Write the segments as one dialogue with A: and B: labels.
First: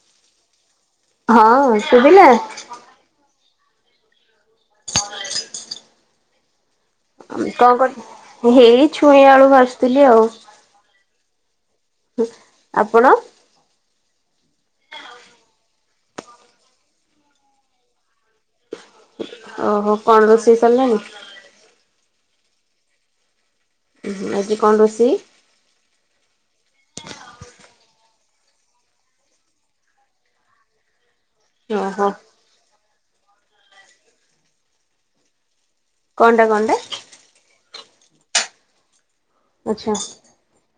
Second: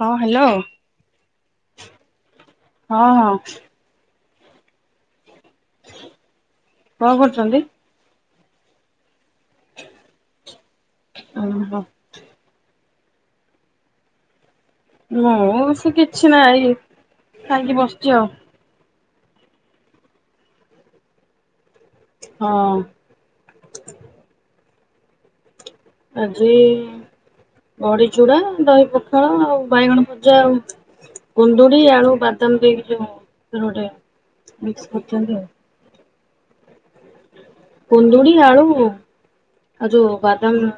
A: ହଁ ହାଲୋ।
B: ହଁ ଶୁଭିଲା।
A: ହଁ ହଁ। କଣ
B: ଉଁ
A: କରୁଛନ୍ତି?
B: କଁ କରୁ ହେଇ ଛୁଇଁ ଆଳୁ ଭାଜୁଥିଲି ଆଉ।
A: [unintelligible]
B: ହୁଁ ଆପଣ
A: ମୁଁ ସେ କିଛି ନାଇଁ ଖାଇକି ବସଚି ଆଉ।
B: ଓହୋ କଣ ରୋଷେଇ ସାରିଲାଣି?
A: ହଁ।
B: ଆଜି କଣ ରଷେଇ?
A: ଆଜି। ବଡି ଚୂଡ଼ା ଦହି ପୋଖାଳ ଆଉ ବାଇଗଣ ଭଜା ଆଉ। କୁନ୍ଦୁଡି
B: ଓହୋ
A: ଆଳୁ ବାଦାମ ଦେଇକି ଯ ଗୋଟେ ମିକ୍ସ କରଛନ୍ତି ଆଉ।
B: କଣ୍ଟା କଣ୍ଟା?
A: କୁନ୍ଦୁଡି ଆଳୁ ଆଉ
B: ଆଚ୍ଛା
A: ଯୋଉ ବା ଦାମ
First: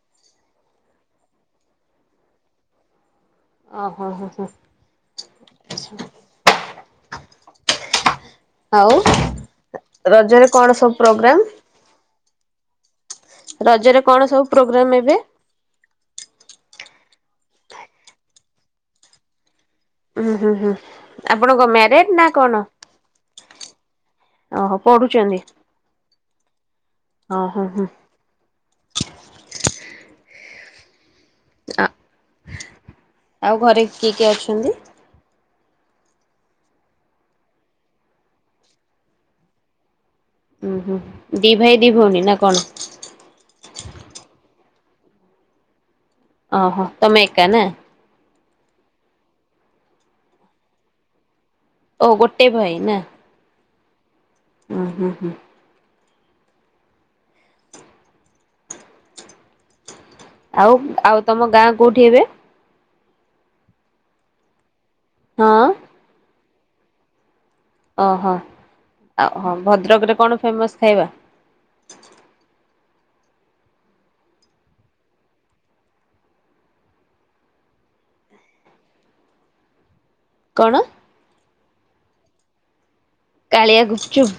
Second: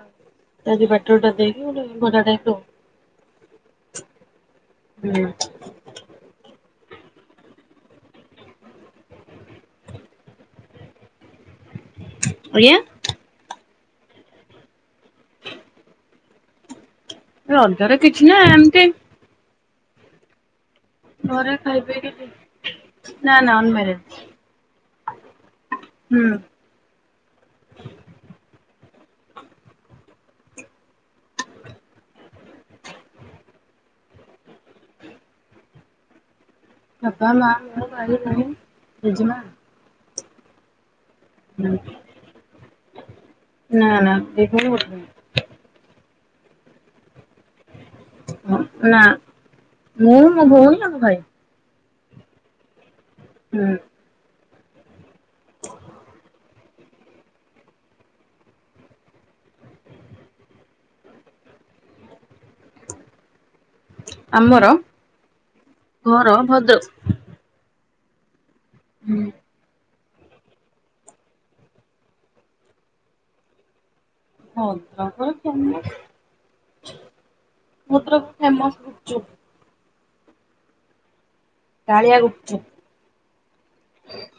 A: ଆଜି ବାଟଟା ଦେଇକି ଗୋଟେ [inaudible]
B: ଓହୋ ହ ହ।
A: ହୁଁ।
B: ହଉ ରଜରେ କଣ ସବୁ ପ୍ରୋଗ୍ରାମ?
A: ଆଜ୍ଞା।
B: ରଜରେ କଣ ସବୁ ପ୍ରୋଗ୍ରାମ ଏବେ?
A: ରଜରେ କିଛି ନାଇ ଏମିତି।
B: ହଁ ହୁଁ ହୁଁ। ଆପଣ
A: ଘରେ
B: କଣ
A: ଖାଇ
B: ମ୍ୟାରେଜ ନା
A: ପିଇକି
B: କଣ
A: ନା ନା ଅନମ୍ୟାରେଡ
B: ଓହୋ ପଢୁଛନ୍ତି।
A: ହୁଁ।
B: ହଁ ହଁ ହଁ। ଆ। ଆଉ ଘରେ କିଏ କିଏ ଅଛନ୍ତି?
A: ପପା ମା ଭାଇ ଭଉଣୀ ଜେଜେମା।
B: ଉୁଁ ହୁଁ ଦି ଭାଇ ଦି ଭଉଣୀ ନା କଣ?
A: ନା ନା [inaudible]
B: ଓହୋ ତମେ ଏକା ନା?
A: ହ ନା ମୁଁ ମୋ ଭଉଣୀ ଆମ ଭାଇ।
B: ଓ ଗୋଟେ ଭାଇ ନା।
A: ହୁଁ।
B: ହୁଁ ହୁଁ ହୁଁ। ଆଉ ଆଉ ତମ ଗାଁ କୋଉଠି ଏବେ।
A: ଆମର?
B: ହଁ।
A: ଘର ଭଦ୍ରକ।
B: ଓହୋ
A: ହୁଁ
B: ଆଉହ ଭଦ୍ରକରେ କଣ ଫେମସ୍ ଖାଇବା?
A: ଭଦ୍ରକରେ ଫେମସ୍ ଭଦ୍ରକରେ ଫେମସ ଗୁପ ଚୁପ।
B: କଣ?
A: କାଳିଆ ଗୁପ୍ ଚୁପ୍।
B: କାଳିଆ ଗୁପ୍ ଚୁପ୍।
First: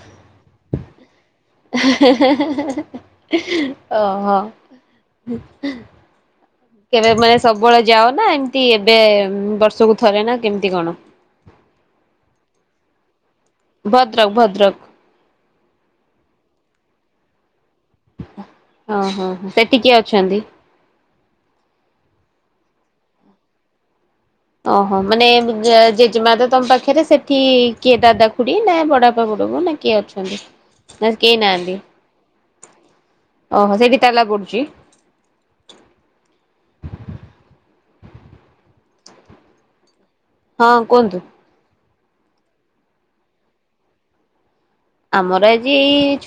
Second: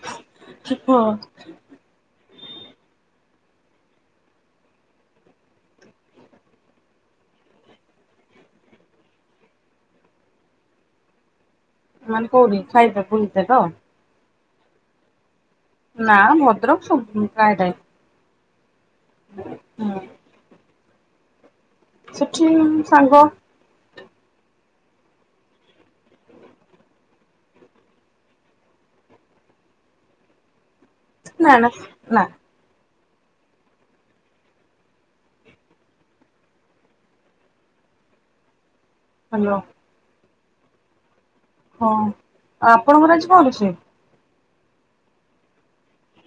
B: ହେଁ ହେଁ ହେଁ ହେଁ ଓହୋ। କେବେ ମାନେ ସବୁବେଳେ ଯାଅ ନା ଏମିତି ଏବେ ବର୍ଷକୁ ଥରେ ନା କେମିତି କଣ?
A: [inaudible]
B: ଭଦ୍ରକ ଭଦ୍ରକ।
A: ନା ଭଦ୍ରକ ସବୁ ପ୍ରାୟ ଟାଇମ୍।
B: ଓହୋ ସେଠି କିଏ
A: ହୁଁ
B: ଅଛନ୍ତି?
A: ସେଠି ସାଙ୍ଗ।
B: ଓହୋ ମାନେ ଜେଜେମା ତ ତମ ପାଖରେ ସେଠି କିଏ ଦାଦା ଖୁଡି ନା ବଡାପା ବଡବୋଉ ନା କିଏ ଅଛନ୍ତି? କିଏ
A: ନା ନା
B: ନାହାନ୍ତି,
A: ନା
B: ଓହୋ ସେଇଠି ତାଲା ପଡୁଛି।
A: ହ୍ୟାଲୋ
B: ହଁ କୁହନ୍ତୁ।
A: ହଁ ଆପଣଙ୍କର ଆଜି କଣ ରୋଷେଇ?
B: ଆମର ଆଜି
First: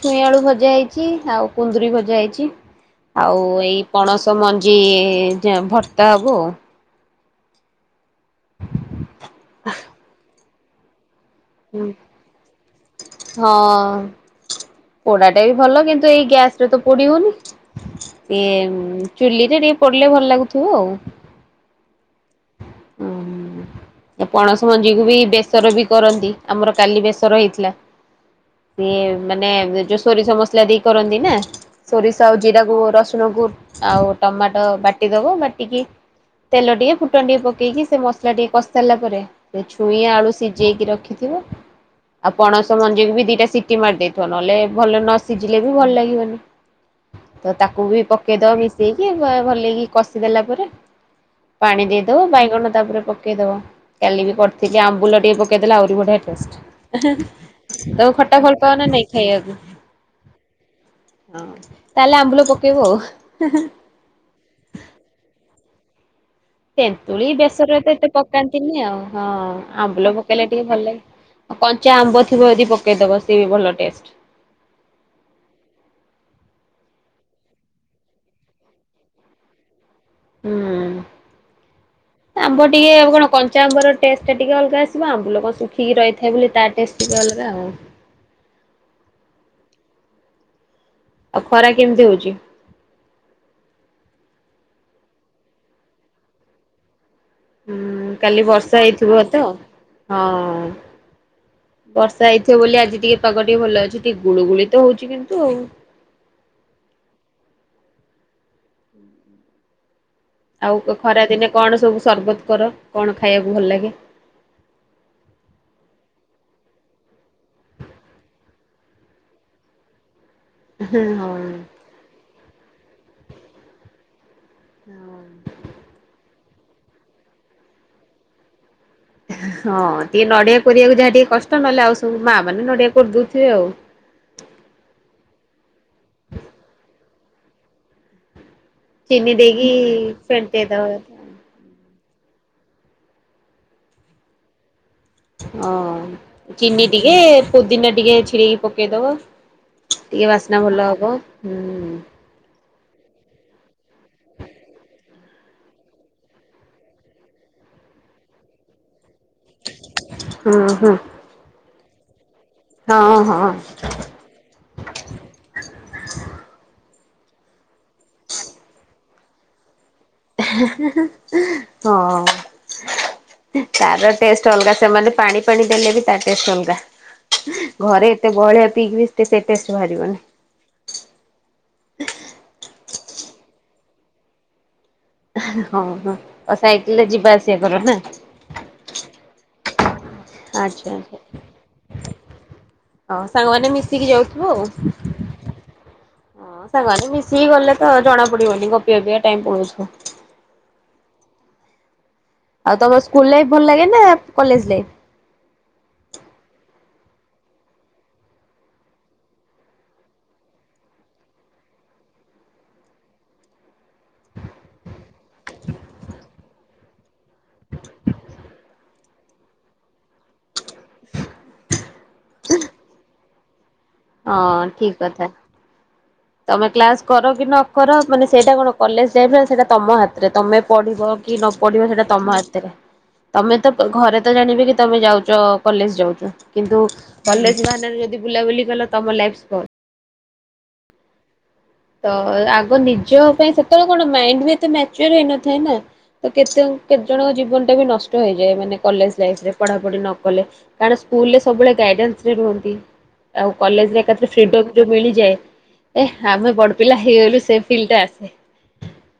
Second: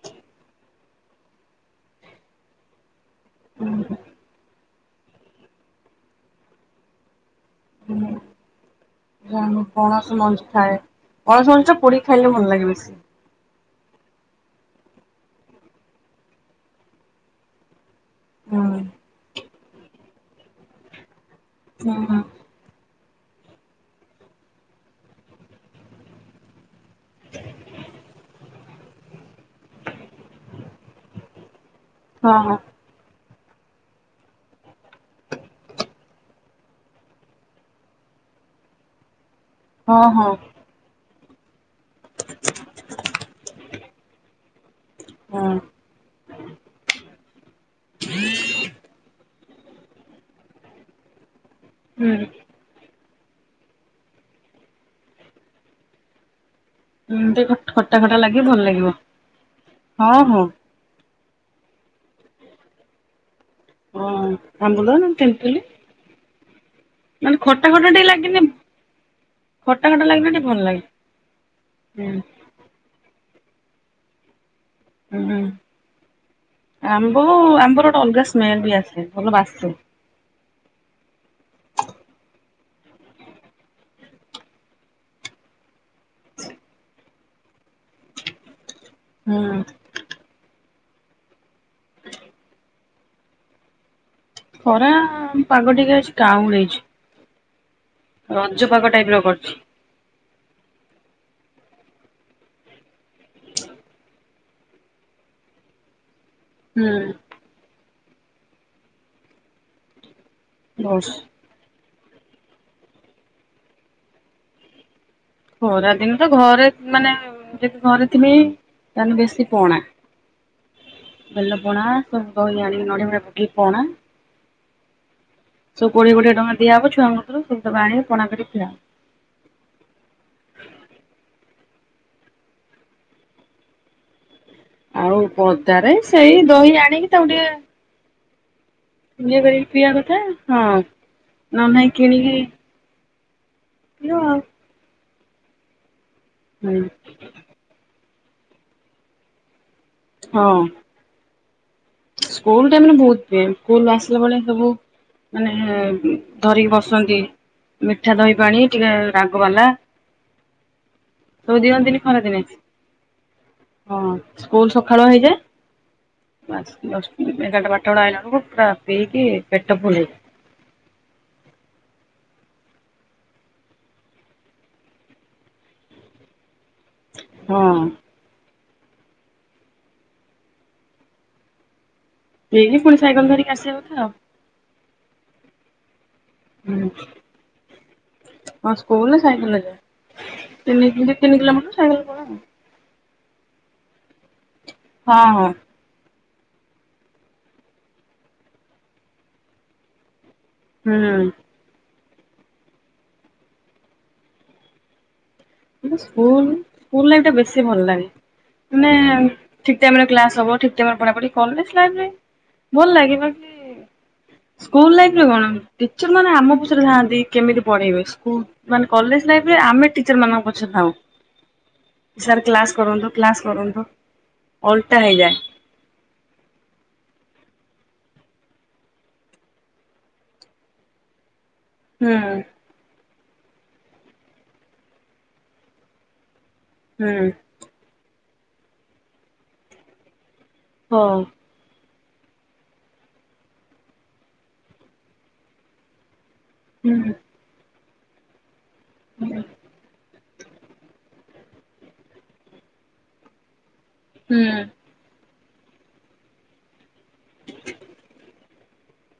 B: ଛୁଇଁ ଆଳୁ ଭଜା ହେଇଛି ଆଉ କୁନ୍ଦୁରି ଭଜା ହେଇଛି। ଆଉ ଏଇ ପଣସ ମଞ୍ଜି ଭର୍ତ୍ତା ହବ।
A: ଉଁ ପଣସ ମଞ୍ଜି ଥାଏ। ପଣସ ମଞ୍ଜି ଟା ପୋଡିକି ଖାଇଲେ ଭଲ ଲାଗେ ବେଶି।
B: ହଁ ପୋଡାଟା ବି ଭଲ କିନ୍ତୁ ଏଇ ଗ୍ୟାସରେ ତ ପୋଡ଼ି ହଉନି।
A: ହୁଁ।
B: ଇଏ ଚୁଲିରେ ଟିକେ ପୋଡିଲେ ଭଲ ଲାଗୁଥିବ ଆଉ।
A: ହୁଁ
B: ହୁଁ ପଣସ ମଞ୍ଜିକୁୁ ବି ବେସର ବି କରନ୍ତି ଆମର କାଲି ବେସର ହେଇଥିଲା। ସିଏ ମାନେ ଯୋ ସୋରିଷ ମସଲା ଦେଇ କରନ୍ତି ନା ସୋରିଷ
A: ହଁ
B: ଆଉ
A: ହଁ
B: ଜିରାକୁ ରସୁଣ କୁ ଆଉ ଟମାଟୋ ବାଟିଦବ ବାଟିକି ତେଲ ଟିକେ ଫୁଟନ ଟିକେ ପକେଇକି ସେ ମସଲା ଟିକେ କ ସିଲା ପରେ ସେ ଛୁଇଁ
A: ହଁ ହଁ
B: ଆଳୁ ସିଝେଇକି ରଖିଥିବ ଆଉ ପଣସ ମଞ୍ଜିକୁ ବି ଦିଟା ସି ଟି ମାରି ଦେଇଥିବ ନହେଲେ ଭଲ ନ
A: ହଁ।
B: ସିଝିଲେ ବି ଭଲ ଲାଗିବନି। ତ ତାକୁ ବି ପକେଇଦ ମିଶେଇକି ଭଲକି କଷିଦେଲା ପରେ ପାଣି
A: ହୁଁ
B: ଦେଇଦବ ବାଇଗଣ ତାପରେ ପକେଇଦବ। କାଲି ବି କରିଥିଲି ଆମ୍ବୁଲ ଟିକେ ପକେଇଦେଲେ ଆହୁରି ବଢ଼ିଆ
A: ହୁଁ ଟିକେ
B: ଟେଷ୍ଟ। ତମେ
A: ଲାଗେ
B: ଖଟା ଭଲ ପାଅ
A: ଲାଗିବ
B: ନା ନାଇଁ ଖାଇବାକୁ।
A: ହଁ ହଁ।
B: ହଁ ତାହେଲେ ଆମ୍ବୁଲ ପକେଇବ।
A: ହଁ ଆମ୍ବୁଲ ନହେଲେ ତେନ୍ତୁଲି
B: ତେନ୍ତୁଳି
A: ମାନେ ଖଟା
B: ବେସରରେ
A: ଖଟା
B: ତ
A: ଟିକେ
B: ଏତେ
A: ଲାଗିଲେ
B: ପକାନ୍ତିନି ଆଉ ହଁ ଆମ୍ବୁଲ ପକେଇଲେ ଟିକେ ଭଲ ଲାଗେ। କଞ୍ଚା
A: ହୁଁ
B: ଆମ୍ବ ଥିବ ଯଦି ପକେଇଦବ ସିଏ ଭଲ ଟେଷ୍ଟ।
A: ହୁଁ ଆମ୍ବ ଆମ୍ବର ଗୋଟେ ଅଲଗା ସ୍ମେଲ ବି ଆସେ ଭଲ ବାସେ।
B: ହୁଁ।
A: [inaudible]
B: ଆମ୍ବ ଟିକେ ଆ କଣ କଞ୍ଚା ଆମ୍ବର ଟେଷ୍ଟଟା ଟିକେ ଅଲଗା ଆସିବ ଆମ୍ବୁଲ କଣ ଶୁଖିକି ରହିଥାଏ ବୋଲି ତା ଟେଷ୍ଟ ଟିକେ ଅଲଗା।
A: ହୁଁ
B: ଆଉ ଖରା କେମିତି ହଉଛି?
A: ଖରା ପାଗ ଟିକେ ଆଜି କାଉଁଳେଇଛି।
B: ହୁଁ କାଲି
A: ରଜ
B: ବର୍ଷା
A: ପାଗ ଟାଇପ ର
B: ହେଇଥିବ ତ
A: କରିଛି
B: ହଁ। ବର୍ଷା ହେଇଥିବ ବୋଲି ଆଜି ଟିକେ ପାଗ ଟିକେ ଭଲ ଅଛି। ଟିକେ ଗୁଳୁଗୁଳି ତ ହଉଛି କିନ୍ତୁ
A: ହୁଁ
B: ହୁଁ ହୁଁ ଆଉ
A: ବସ୍
B: ଖରାଦିନେ କଣ ସବୁ ସରବତ କର? କଣ ଖାଇବାକୁ ଭଲଲାଗେ।
A: ଖରା ଦିନ ତ ଘରେ ମାନେ ଯଦି ଘରେ ଥିବେ ତାହାନେ ବେଶି କଣା।
B: ହଁ ହଁ
A: ବେଲ ପଣା ସବୁ ଦହି ଆଣିକି ନଡ଼ିଆ ପଡିଆ ପକେଇକି ପଣା ସବୁ କୋଡ଼ିଏ କୋଡ଼ିଏ ଟଙ୍କା ଦିଆହବ ଛୁଆଙ୍କ କତୁରୁ [unintelligible] ପଣା କରିକି ପିଅ।
B: ହଁ ଟିକେ ନଡିଆ କୋରିବାକୁ ଯାହା ଟିକେ କଷ୍ଟ ନହେଲେ ଆଉ ସବୁ ମା ମାନେ ନଡିଆ କୋରିଦଉଥିବେ ଆଉ।
A: ଆଉ ପଦାରେ ସେଇ ଦହି ଆଣିକି ତାକୁ ଟିକେ
B: ଚିନି
A: ଏ କରିକି
B: ଦେଇକି
A: ପିଇବା କଥା ହଁ
B: ଫେଣ୍ଟେଇ ଦବା କଥା।
A: ନନେ ନାଁ କିଣିକି ପିଇବ?
B: ହଁ
A: ହୁଁ
B: ଚିନି ଟିକେ ପୋଦିନା ଟିକେ ଛିଡିକି ପକେଇଦବ। ଟିକେ
A: ହଁ
B: ବାସ୍ନା ଭଲ ହବ ହୁଁ।
A: ସ୍କୁଲ ଟାଇମରେ ବହୁତ ପିଏ ସ୍କୁଲ ଆସିଲା ବେଳେ ସବୁ ମାନେ ଧରିକି ବସନ୍ତି ମିଠା ଦହି ପାଣି ଟିକେ ରାଗବାଲା
B: ହୁଁ ହୁଁ
A: ସବୁ ଦିଅନ୍ତିନି ଖରା ଦିନେ।
B: ହଁ ହଁ।
A: ହଁ ସ୍କୁଲ ସକାଳୁଆ ହେଇଯାଏ। ବାସ ଦଶ ଏଗାରଟା ବାରଟା ଆଇଲାଳକୁ ପୁରା ପିଇ କି ପେଟ ଫୁଲ ହେଇ
B: ହେଁ ହେଁ ହଁ। ତାର ଟେଷ୍ଟ ଅଲଗା ସେମାନେ ପାଣି ପାଣି ଦେଲେ ବି ତା ଟେଷ୍ଟ ଅଲଗା।
A: ହଁ
B: ଘରେ ଏତେ ବହଳିିଆ ପିଇକି ବିିେ ସେତେଷ୍ଟ ବାହାରିବନି।
A: ପିଇକି ପୁଣି ସାଇକଲ ଧରି କି ଆସିବାାଉ ତ
B: ହଁ ହଁ ଆଉ
A: ହୁଁ
B: ସାଇକେଲରେ ଯିବା ଆସିବା କର ନା?
A: ହଁ ସ୍କୁଲ ନା ସାାଇକେଲ ଯା?
B: ଆଚ୍ଛା
A: ପଳାଏ ଆଉ।
B: ହଉ ସାଙ୍ଗମାନେ ମିଶିକି ଯାଉଥିବୁ ଆଉ।
A: ହଁ ହଁ।
B: ହଁ ସାଙ୍ଗରେ ମିଶିକି ଗଲେ ତ ଜଣା ପଡିବନି ଗପି ଚାପି କା ଟାଇମ ପଳଉଥିବ।
A: ହୁଁ ଉ।
B: ଆଉ ତମର ସ୍କୁଲ ଲାଇଫ୍ ଭଲ ଲାଗେ ନା college life?
A: School school life ଟା ବେଶୀ ଭଲ ଲାଗେ। ମାନେ ଠିକ ଟାଇମରେ କ୍ଲାସ ହବଠିକ ଟାଇିମରେ ପଢ଼ା ପଡ଼ି କଲେଜ୍‌ ଲାଇଫ୍ ଟା ଭଲ ଲାଗିବ କି ସ୍କୁଲ ଲାଇଫ୍ରେ କଣ ଟିଚର ମାନେ ଆମ ପଛରେ ଧାଆନ୍ତି। କେମିତି ପଢେଇବେ ମାନେ କଲେଜ ଲାଇଫରେ ଆମେ ଟିଚର ମାନଙ୍କୁ ସଥାଉ ସାର୍ କ୍ଲାସ୍ କରନ୍ତୁ କ୍ଲାସ୍ କରନ୍ତୁ
B: ହଁ ଠିକ
A: ଓଲଟା
B: କଥା।
A: ହେଇଯାଏ।
B: ତମେ କ୍ଲାସ କର କି ନ କର ମାନେ ସେଇଟା କଣ କଲେଜ ଟାଇ ସେଇଟା ତମ ହାତରେ ତମେ ପଢିବ କି ନ ପଡିବ ସେଇଟା
A: ହୁଁ
B: ତମ ହାତରେ ତମେ ତ ଘରେ ତ ଜାଣିବେ କି ତମେ ଯାଉଛ କଲେଜ ଯାଉଛ କିନ୍ତୁ
A: ହୁଁ
B: କଲେଜ ବିମାନରେ ଯଦି ବୁଲାବୁଲି କଲ ତମ ଲାଇଫ୍ ସ୍କୋ।
A: ହଁ।
B: ତ ଆଗ ନିଜ ପାଇଁ ସେତେବେଳେ କଣ ମାଇଣ୍ଡ ବି ଏତେ ମ୍ୟାଚର ହେଇନଥାଏ ନା। ତ କେତେ କେତେ
A: ହୁଁ।
B: ଜଣଙ୍କ ଜୀବନ ଟା ବି ନଷ୍ଟ ହେଇଯାଏ ମାନେ କଲେଜ
A: ହୁଁ
B: ଲାଇଫରେ ପଢାପଢି ନ କାରଣ ସ୍କୁଲରେ ସବୁଳେ ଗଇଡାନସ୍ରେ ରୁହନ୍ତି ଆଉ କଲେଜରେ ତାପରେ
A: ହୁଁ
B: ଫିଡବ଼ ଯୋଉ ମିଳିଯାଏ ହେ ଆମେ ବଡ ପିଲା ହେଇଗଲୁ ସେ ଫିଲ୍ ଟା ଆସେ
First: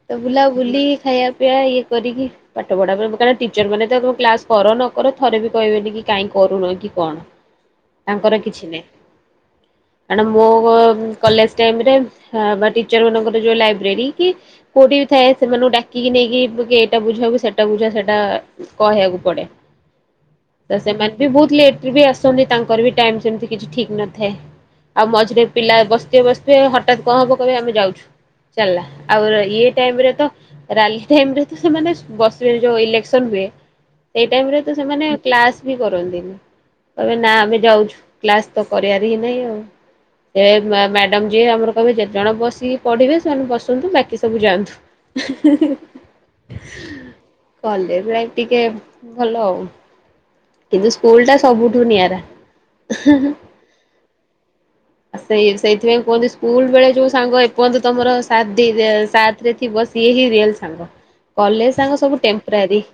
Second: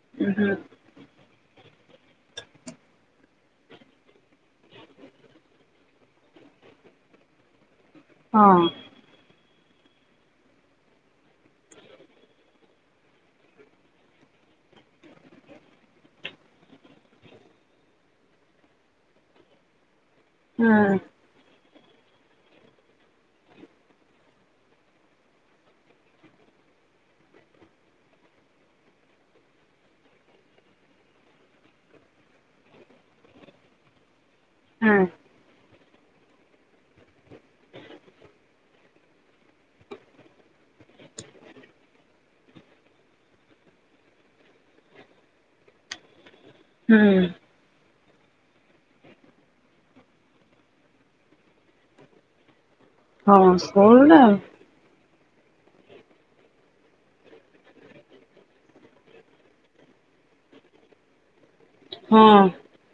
B: ତ
A: ହଁ ହୁଁ।
B: ବୁଲାବୁଲି ଖାଇବା ପିଇବା ଇଏ କରିକି ପାଠ ପଢା ପାଇଁ ଟିଚର ମାନେ ତମ କ୍ଲାସ କର ନ କର ଥରେ ବି କହିବେନି କି କାଇଁ କରୁନ କି କଣ?
A: ହ [unintelligible]
B: ତାଙ୍କର କିଛି ନାହିଁ କଣ ମୁଁ କଲେଜ ଟାଇମରେ ହ ବା ଟିଚର ମାନଙ୍କର ଯୋଉ ଲାଇବ୍ରେରୀ କି କୋଉଠି ବି ଥାଏ ସେମାନଙ୍କୁ ଡାକିକି ନେଇକି କି ଏଇଟା ବୁଝା କି ସେଟା ବୁଝା ସେଟା କହିବାକୁ ପଡେ
A: ହ [unintelligible]
B: ତ ସେମାନେ ବି ବହୁତ ଲେଟରେ ବି ଆସନ୍ତି ତାଙ୍କର ବି ଟାଇମ ସେମତି କିଛି ଠିକ ନଥାଏ। ଆଉ ମଝିରେ ପିଲା ବସିଥିବେ ବସିଥିବେ ହଠାତ୍ କଣ ହବ କହେ ଆମେ ଯାଉଛୁ। ଚାଲିଲା ଆଉ ର ୟେ ଟାଇମର ତ ରାଲି ଟାଇମରେ ତ ସେମାନେ ବସିବେ ଯୋଉ ଇଲେକ୍ସନ ହୁଏ ସେଇ ଟାଇମ ରେ ତ ସେମାନେ କ୍ଲାସ ବି କରନ୍ତିନି ତବେ ନା ଆମେ ଯାଉଛୁ କ୍ଲାସ ତ କରିବାର ହିଁ ନାହିଁ ଆଉ। ଏ ମ୍ୟାଡାମ ଯିଏ ଆମର କହିବେ ଯେତେ ଜଣ ବସିକି ପଢିବେ ସେମାନେ ବସନ୍ତୁ ବାକି ସବୁ ଯାଆନ୍ତୁ। [unintelligible]
A: ହୁଁ।
B: କଲେଜ ଲାଇଫ ଟିକେ ଭଲ ଆଉ। କିନ୍ତୁ ସ୍କୁଲ ଟା ସବୁଠୁ ନିଆରା।
A: ହଁ ସ୍କୁଲ ଡାଆଉ।
B: ସେ ସେଇଥିପାଇଁ କୁହନ୍ତି। ସ୍କୁଲ ବେଳେ ଯୋଉ ସାଙ୍ଗ ଏପର୍ଯ୍ୟନ୍ତ ତମର ସାତ୍ ଦେଇ ଦେଇଥିବ ସିଏ ହିଁ ରିଅଲ ସାଙ୍ଗ। କଲେଜ ସାଙ୍ଗ ସବୁ
A: ହଁ
B: ଟେମ୍ପରାରୀ।।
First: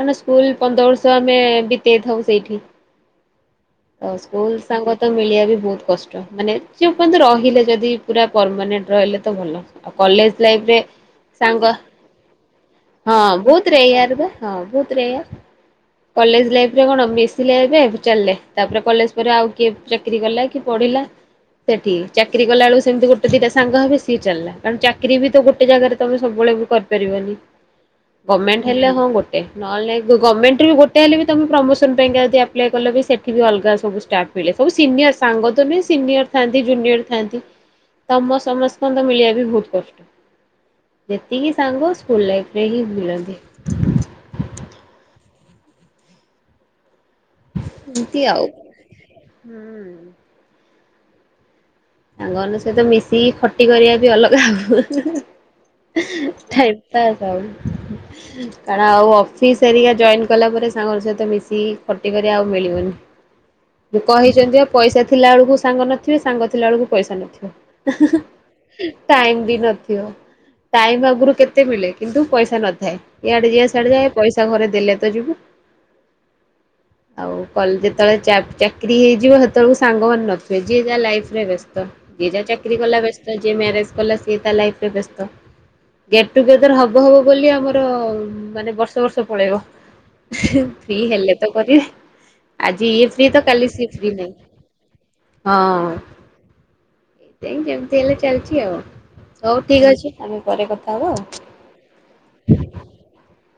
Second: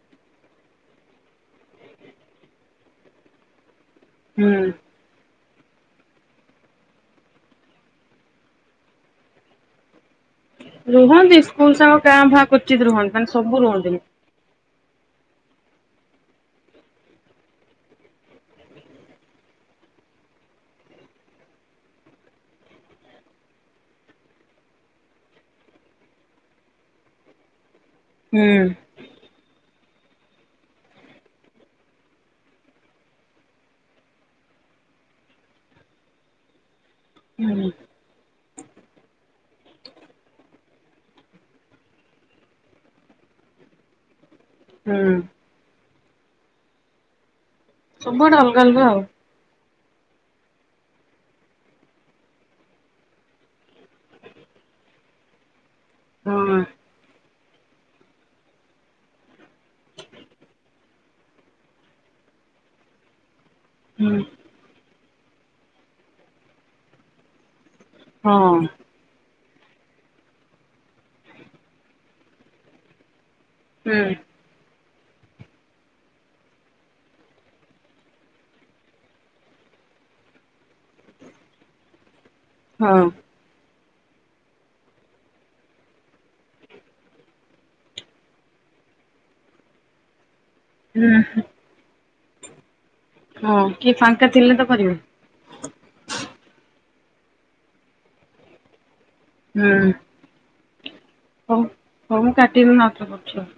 B: କାହିଁକି ନା ସ୍କୁଲ ପନ୍ଦର ବର୍ଷ ଆମେ ବିତେଇ ଥାଉ ସେଇଠି। ତ ସ୍କୁଲ
A: ହୁଁ।
B: ସାଙ୍ଗ ତ ମିଳିବା ବି ବହୁତ କଷ୍ଟ ମାନେ ଯେ ପର୍ଯ୍ୟନ୍ତ ରହ ଲାଗିଲେ ଯଦି ପୁରା ପରମାନେେଣ୍ଟ ରହିଲେ ତ ଭଲ। କଲେଜ ଲାଇଫିରେ
A: ରୁହନ୍ତି ସ୍କୁଲ
B: ସାଙ୍ଗ,
A: କାଁ ଭାଁ କ୍ୱଚିତ୍ ରୁହନ୍ତି
B: ହଁ
A: ମାନେ ସବୁ
B: ବହୁତ
A: ରୁହନ୍ତିନି।
B: ରେୟାର ବା। ହଁ ଭହୁତ ରେୟାର।। କଲେଜ ଲାଇଫ ରେ କଣ ମିସିଲେ ଏବେ ଚାଲିଲେ ତାପରେ କଲେଜ ପରେ ଆଉ କିଏ। ଚାକିରି କଲା କି ପଢିଲା ସେଠି। ଚାକିରି କଲା ବେଳକୁ ସେମତି ଗୋେ ଦଇଟା ସାଙ୍ଗ ହେବେ ସେ ଚାଲିଲା କାରଣ ଚାକିରି ବି ତ ଗୋଟେ ଜାଗାରେ ତମେ ସବୁବେଳେ ବି କରିପାରିବନି।
A: [inaudible] ହୁଁ
B: ଗମେଣ୍ଟ ହେଲେ ହଁ ଗୋଟେ ନହେଲେ ଗମେଣ୍ଟ ରେବି ଗଟେ ହେଲେ ବି ତମେ ପ୍ରମୋସନ ପାଇଁକା ଯଦି ଆପ୍ଲଏ କଲେ ବି ସେଠି ବି ଅଲଗା ସବୁ ଷ୍ଟାପ। ମିଳେ [unintelligible] ସବୁ ସିନିୟର ସାଙ୍ଗ ତ ନୁହେଁ ସିନିୟର ଥାଆନ୍ତି ଜୁନିୟର। ଥାନ୍ତି
A: ହୁଁ
B: ତମ ସମସ୍କାନ ନ୍ଦ [unintelligible] ଙ୍କ ତ ମିଳିବା ବି ବହୁତ କଷ୍ଟ। ଯେତିକି ସାଙ୍ଗ ସ୍କୁଲ ଲାଇଫରେ ହିଁ ମିଳନ୍ତି।
A: ହୁଁ।
B: ଯିବି
A: ସବୁଆଡେ
B: ଆଉ
A: ଅଲଗା ଅଲଗା ଆଉ।
B: ହୁଁ। ସାଙ୍ଗମାନଙ୍କ ସହିତ ମିଶିକି ଖଟି କରିବା ବି ଅଲଗା ହବ। [unintelligible]
A: ହଁ
B: ଟାଇମ ପାସ ଆଉ। କାରଣ ଆଉ ଅଫିସ ଏରିକା ଜଏନ କଲା ପରେ ସାଙ୍ଗ ସହିତ ମିଶିକି ଖଟିିକରିବ ଆଉ ମିଳିବନି।
A: [inaudible] ହୁଁ
B: କହିଛନ୍ତି ପା ପଇସା ଥିଲା ବେଳକୁ ସାଙ୍ଗ ନଥିବେ ସାଙ୍ଗ ଥିଲା ବେଳକୁ ପଇସା ନଥିବ।
A: ହଁ।
B: ଟାଇମ ବି ନଥିବ ଟାଇମ ଆଗରୁ କେତେ ମିଳେ କିନ୍ତୁ ପଇସା ନଥାଏ ଇଆଡେ ଯ ସିଆଡେ
A: ହୁଁ
B: ଯା ଏ ପଇସା ଘରେ ଦେଲେ ତ ଯିବୁ।
A: [inaudible]
B: ଆଉ କ ଯେତେବେଳେ ଚାକିରି ହେଇଯିବ ସେତେବେଳ ସାଙ୍ଗମାନେ ନଥିବେ ଯିଏ ଯାହା ଲାଇଫରେ ବ୍ୟସ୍ତ ଯିଏ ଯା ଚାକିରି
A: ହଁ।
B: କଲା ବେସ୍ତ ଯିଏ ମ୍ୟାରେଜ କଲା ସଏ ତା ଲାଇଫ୍ ରେ ବେସ୍ତ। ଗେଟ୍ ଟୁଗେଦର ହବ ହବ ବୋଲି ଆମର ମାନେ ବର୍ଷ ବର୍ଷ ପଳେଇବ। ଫ୍ରି ହେଲେ
A: ହୁଁ
B: ତ କରିବା ଆଜି ଇଦ୍ ସେତ ତ
A: ହଁ
B: କାଲି ସି
A: କିଏ
B: [unintelligible] ଫ୍ରି
A: ଫାଙ୍କା
B: ନାହିଁ
A: ଥିଲେ ତ କରିବେ
B: ହଁ। ଏଇ ଏମତି ହେଲେ ଚାଲିଛି ଆଉ ହଉ
A: ହୁଁ।
B: ଠିକ ଅଛି ଆମେ ପରେ କଥା ହବ
A: ହଉ ହଉ ମୁଁ କାଟିକି [unintelligible] ଆଉଥରେ କରୁଛି ଆଉ।